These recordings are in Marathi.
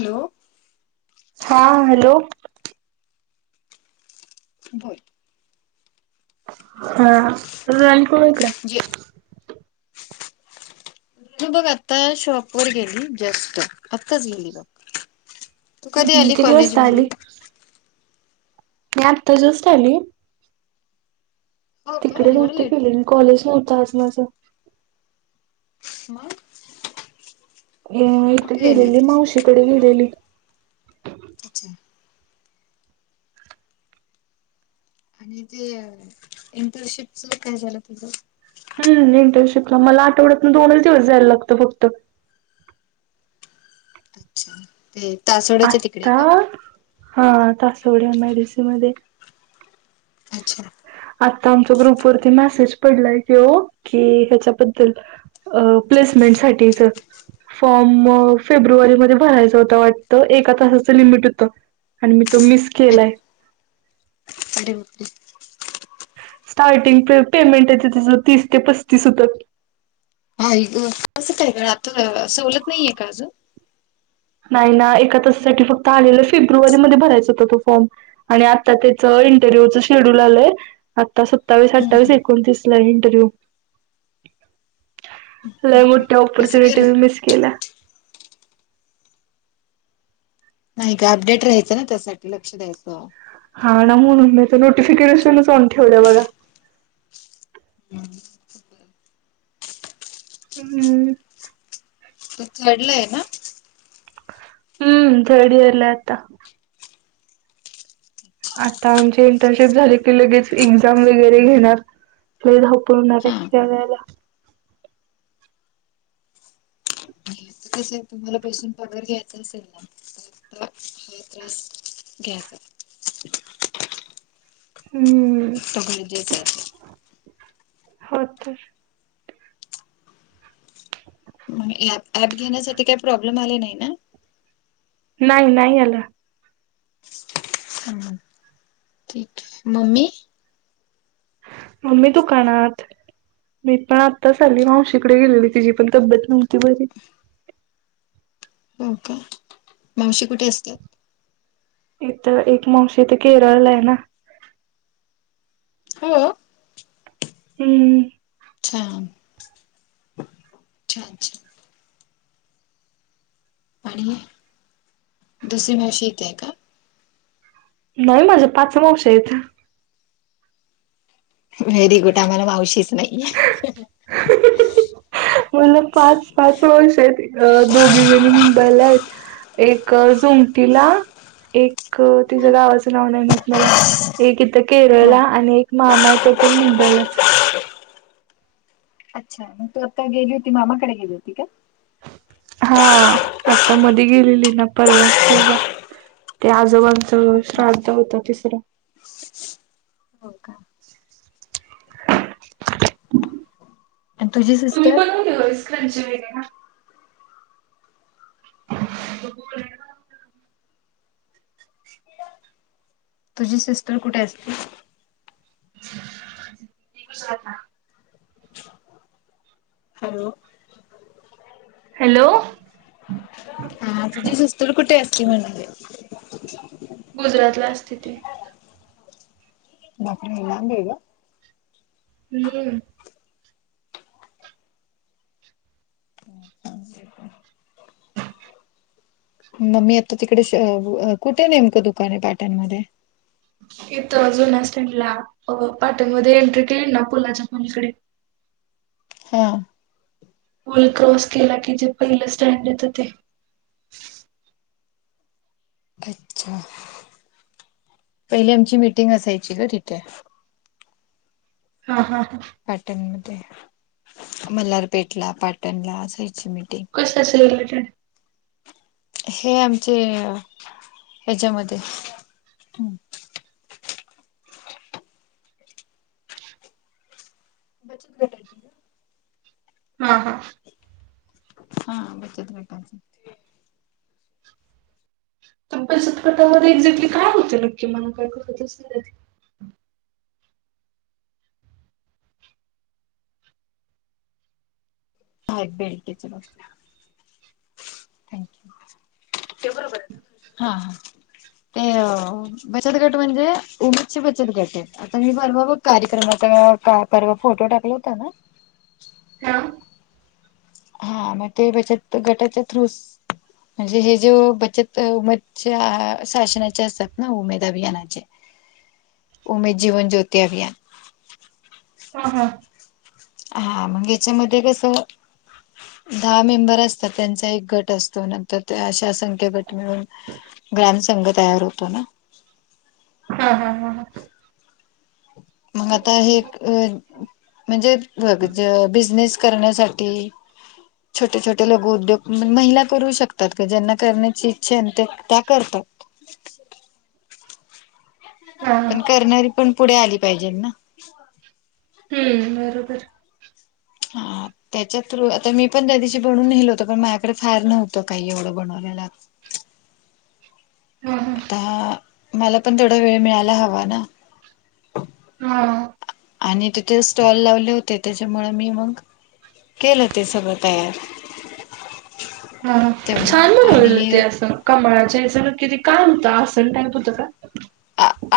हॅलो हां हॅलो बरं हां राणी कोणंकलंय म्हणजे अं बघं आतां शॉप वरं गेली जस्टं आत्ताचं गेली बघं कधीं हम्म आली किती वाजता आली कॉलेजवरूंन मी आत्तां जस्टं आंली हो का तिकडे एवढं नव्हते लेट गेले कॉलेज नव्हतं आंज माझं मंग अं इथे गेलेली मांवशीकडे गेलेली अच्छा आणि ते इंटर्नशिपचं कायं झालं हम्मं इंटर्नशिपलां मलां आठवड्यांतूंन दोनचं दिवसं जायलां लागतं फक्तं अच्छा ते तासोड्याच्या तिकडे का आतां हां अ त सवड्यां मेडिसी मध्यें अच्छा आता आमच्या ग्रुप वरती मेसेज पडलाय की हो की ह्याच्याबद्दल अ प्लेसमेंट साठीच फॉर्म फेब्रुवारीमध्ये भरायच होत वाटतं एका तासाचं लिमिट होतं आणि मी तो मिस केलाय आ बकरी स्टार्टिंग पेमेंट आहे ते त्याचं तीस ते पस्तीस होतं हा कसं काय आता सवलत नाहीये का अजून नाही ना एका तसासाठी फक्त आलेलं फेब्रुवारी म भरायचा होत तो फॉर्म आणि आता त्याचं इंटरव्ह्यूचं शेड्यूल आलंय आता सत्तावीस हम्म अठ्ठावीस एकोणतीस इंटरव्यू हम्म. मोठे कसं काय अपरचुनिट रे मिस केला नाही का अपडेट राहायचं ना त्यासाठी लक्ष द्यायचं हा ना म्हणून मी तर नोटिफिकेशनच ऑन ठेवलं बघा हम हम हम तू चडलंय ना हम्म धडीला आता आता आमची इंटर्नशिप झाले की लगेच एक्झाम वगैरे घेणार व धावपळ होणार आहे हा स वळेला कसं आहे तुम्हाला बसून पगार घ्यायचा असेल ना घ का हम्म तर भरजेच हो तर मग ऍप घेण्यासाठी काही प्रॉब्लेम आले नाही ना नाही नाही आला हम मम्मी मम्मी तू काणात मी पण आत्ताच आली मावशीकडे गेलेली तिची पण तब्येत नव्हती बरी ओ काे मागशी कुठे असतात इथ एक माशी तर केरळ आहे ना होा हम्म चछान अच्छा अचछा आणि दुसरी मावशी येते का नाही माझं पाच वंश इथं व्हेरी गुड आम्हाला मावशीच नाही ह [unintelligible] पाच पाच वर्ष आहेत अ दोघी जणी मुंबईला आहेत एक झुमटीला एक तिचं गावाचं नाव नाही माहीत मला एक इथं हा केरळला आणि एक मामा आहे तो पण मुंबईलाच अच्छा मग तू आत्ता गेली होती मामाकडे गेली होती का हा आता मध्ये गेलेली ना परवा तेव्हा ते आजोबां अच्छा श्राद्ध होत तिसरं हो का आणि तुझी तुम्ही सिस्टर पण कुठं [unintelligible] वेळेला [inaudible] तुझी सिस्टर कुठे असते. [unintelligible] हॅलो. हॅलो. हम. हा तुझी सिस्टर कुठे असची म्हणजे गुजरातला असते ती [unintelligible] हम्म. ह. मम्मी आता तिकडे कुठे नेमकं दुकान आहे पाटणमध्ये इथं जुन्या स्टँडला पाटणमध्ये एंट्री केली ना पुलाच्या पलीकडे हा पूल क्रॉस केला की जे पहिलं स्टँड येत ते अच्छा. पहिली आमची मिटिंग असायची ग तीथे. हा हा हा. पाटणमध्ये म मल्हारपेठला पाटणला असायची मिटिंग कशाशी रिलेटेड हे आमचे हेच्यामध्ये बचत गटाची हा हा. हा बचत गटाचं. बचतगटामध्ये एक्झॅक्टली काय होते नक्की मला काय कळतच नाही. अ [unintelligible] थँक्यू. हा ते. बचत गट म्हणजे उमेदची बचत गट आहे. आता मी परवा बघ कार्यक्रमाचावा फोटो टाकला होता ना. हा. हा मग ते बचत गटाच्या थ्रू म्हणजे हे जे बचत शासनाचे असतात ना उमेद अभियानाचे उमेद जीवन ज्योती अभियान हा हा. हा मग याच्यामध्ये कस? दहा मेंबर असतात त्यांचा एक गट असतो नंतर ते अशा असंख्य गट मिळून ग्रॅम संघ तयार होतो ना. हा हा हा ह. मग आता हे अ. म्हणजे बिझनेस करण्यासाठी छोटे छोटे लोक उद्योग महिला करू शकतात का ज्यांना करण्याची इच्छाते त्या करतात. हा पण करणारी पण पुढे आली पाहिजे ना. हम्म बरोबर. हा. त्याच्या थ्रू आता मी पण त्या दिवशी बनून नेल होतो पण माझ्याकडे फार नव्हतं काही एवढं बनवलेला. हा हा आता मला पण थोडा वेळ मिळायला हवा ना. हा. आणि तिथे स्टॉल लावले होते त्याच्यामुळे मी मग. केलं ते सगळं तयार. हा तेवढं छान बनवलंत ते आणि असं. कामळाच्या सण किती काय होतता सण टाईप होत का?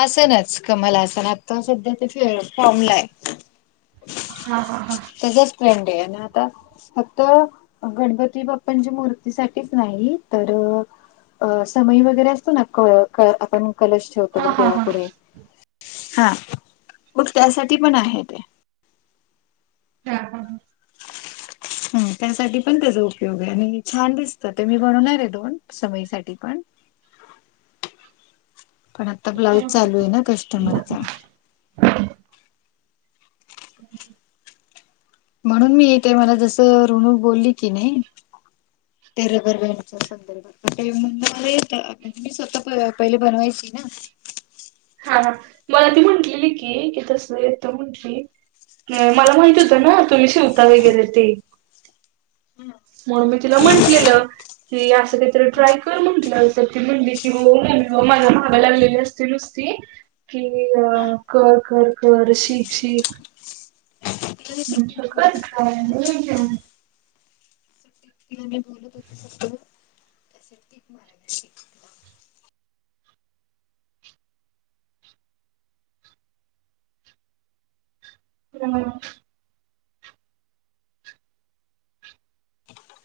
असनच कमला अस ना आता सध्या ते फॉर्म ला आहे. हा हा हा वने डे फक्त गणपती बाप्पांची मूर्तीसाठीच नाही तर अ समय वगैरे असतो ना आपण कलश ठवतो हा हा बघ हा देवा हा हा पुुढे हा मग त्यासाठी पण आहे ते. हा हा हा ह त्यासाठी पण त्याचा उपयोग आहे आणि छान दिसतं ते मी बनवणार आहे दोन समयीसाठी पण. पण आता हा ब्लाऊज चालू हा आहे ना कस्टमरच. म्हणून मी येते मला जसं ऋणू बोलली की नाही त्या रबर पॅन्ट संदर्भ मुंग मी स्वतः पहिले बनवायची ना. हा मला ती म्हंटलेली की कि तस य म्हंटली. अ मला माहीत होतं ना तुम्ही शेवता वगैरे ते म्हणून मी तिला म्हटलेलं की असं काहीतरी ट्राय कर म्हंटलं. तर ती म्हणली की हो म्ह माला भाग लागलेली असते नुसती. कि अ कर कर कर शीख शीख. तिला मी सुट्टीत मग बोलत होते कर ग ट्राय सुट्टीत [unintelligible] [inaudible] [inaudible] [inaudible]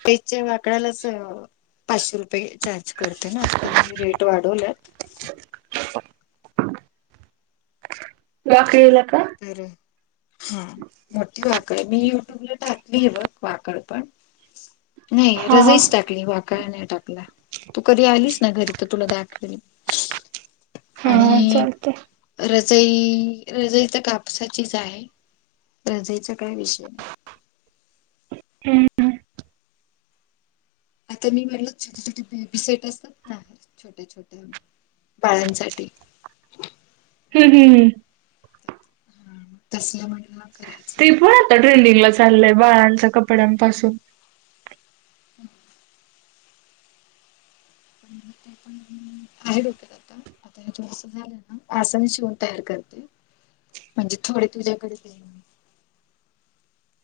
पच्या वाकडालाच पाचशे रुपये चार्ज करते ना आता मी रेट वाढवलेत. वाकळीला का? बर हा मोठी वाकड आहे मी युट्यूबला टाकती आहे बघ वाकड पण. नाही हा हा रजाईच टाकली वा का नाही टाकला तू कधी आलीस ना घरी तर तुला दाखवील. हा आणि चालतंय रजई रजई तर कापसाचीच आहे. रजायचा काय विषय नाही हम्म आता मी म्हटल छोटे छोटे बेबी सेट असतात ना छोट्या छोट्या बाळांसाठी. ह्ं हं तसलं म्हण. ते पण आता ट्रेंडिंगला चाललंय बाळांच्या कपड्यांपासून. [inaudible] [inaudible] आहे डॉक्टर आता आता हे थोडसं झालं ना आसाने शिवण तयार करते. म्हणजे थोडे तुझ्याकडे. मी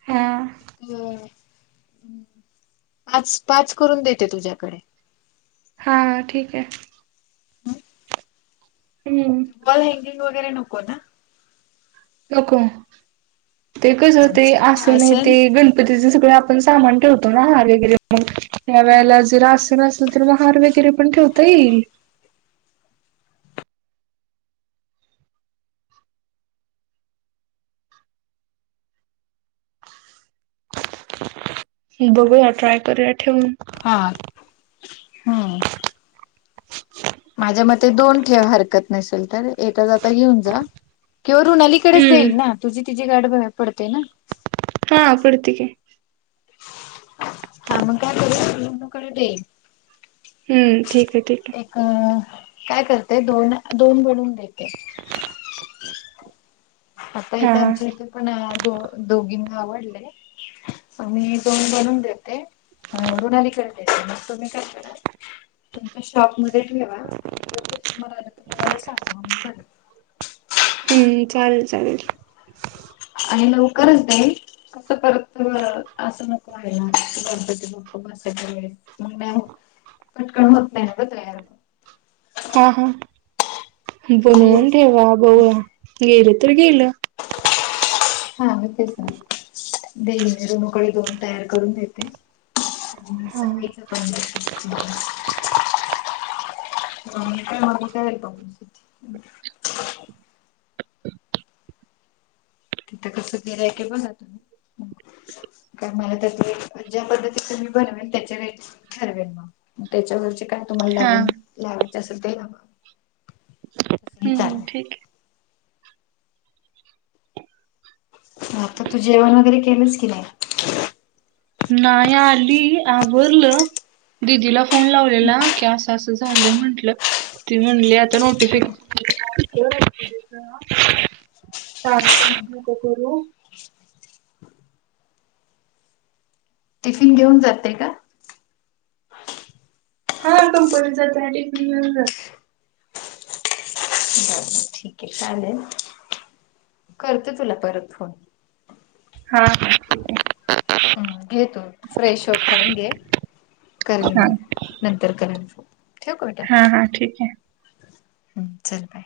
ह अ पाच पाच करून देते तुझ्याकडे हां ठीक आहे हम. हम्म. हँंगिंग वगैरे नको ना. नको ते कसं हा ते मग फक्त अस नाही आसन ते गणप. सगळ आपण सामान ठेवतो ना ह वगरे ह हा वेळेला जर अस न अस तर मग हार वगैरे पण ठेवता येईल. बघूया ट्राय करूया ठेवून. हा हम्म. माझ्या मते दोन ठेवा हरकत नसेल तर,, येेत ज आता घेऊन जा किंवा रुणालीकडेच हम्म जाईल ना तुझी तिचीी गाड पडते ना हा प्रडतके हा मग काय गकडे देईल हम्म ठीक आहे ठीक आहे एक काय करते दोन दोन बनून देते [inaudible] आता आहे इथे हा आमच्या इथे पण द दोघींना आवडले आणि दोन बनून देते रुणाली करत यायच मग तुम्ही काय कर तुमच्या शॉपमध्येध्ये ठेवा आणि जर कस्टमर आलं तर मग मला सांगा बला हम्म चालेल चालेल आणि लवकरच देल कं करत असं नको आहे गरगतीप्प बसा वळे मे कटकण होत नाहीय न तयार हा हा कशी बनवून ठेवा बऊया गेले तर गेलं हा म तेच ना देन निरनकळी दोन तयार करून देते हा असंयचं पहि ह म का तिथं कसं गेलंय क बघा त का मला त्यात ज्या पद्धतीच मी बनवेन त्याच्या वेट ठरवेन मग ग त्याच्यावरचे काय तुम्हाला हा लागून लावायचे असेल ते लावावं त ह हम्म कारण ठीक आहे. हा तर तू जेवण वगैरे केलंच की नाही नाही आली आवरल दिदीला फोन लावलेला की असं असं झालंय म्हंटलं ती म्हणली आता नोटिफिकेशन चग करू टिफिन घेऊन जाते का हा कंपनी जात आहेात ठीक आहे चालेल करते तुला परत फोन हा ठीक आहे हम्म घेतो फ्रेश हो खाऊन घे केल हा मग नंतर कराल ठेवक बेटा हा हा ठीक आहे हम्म चरी बाय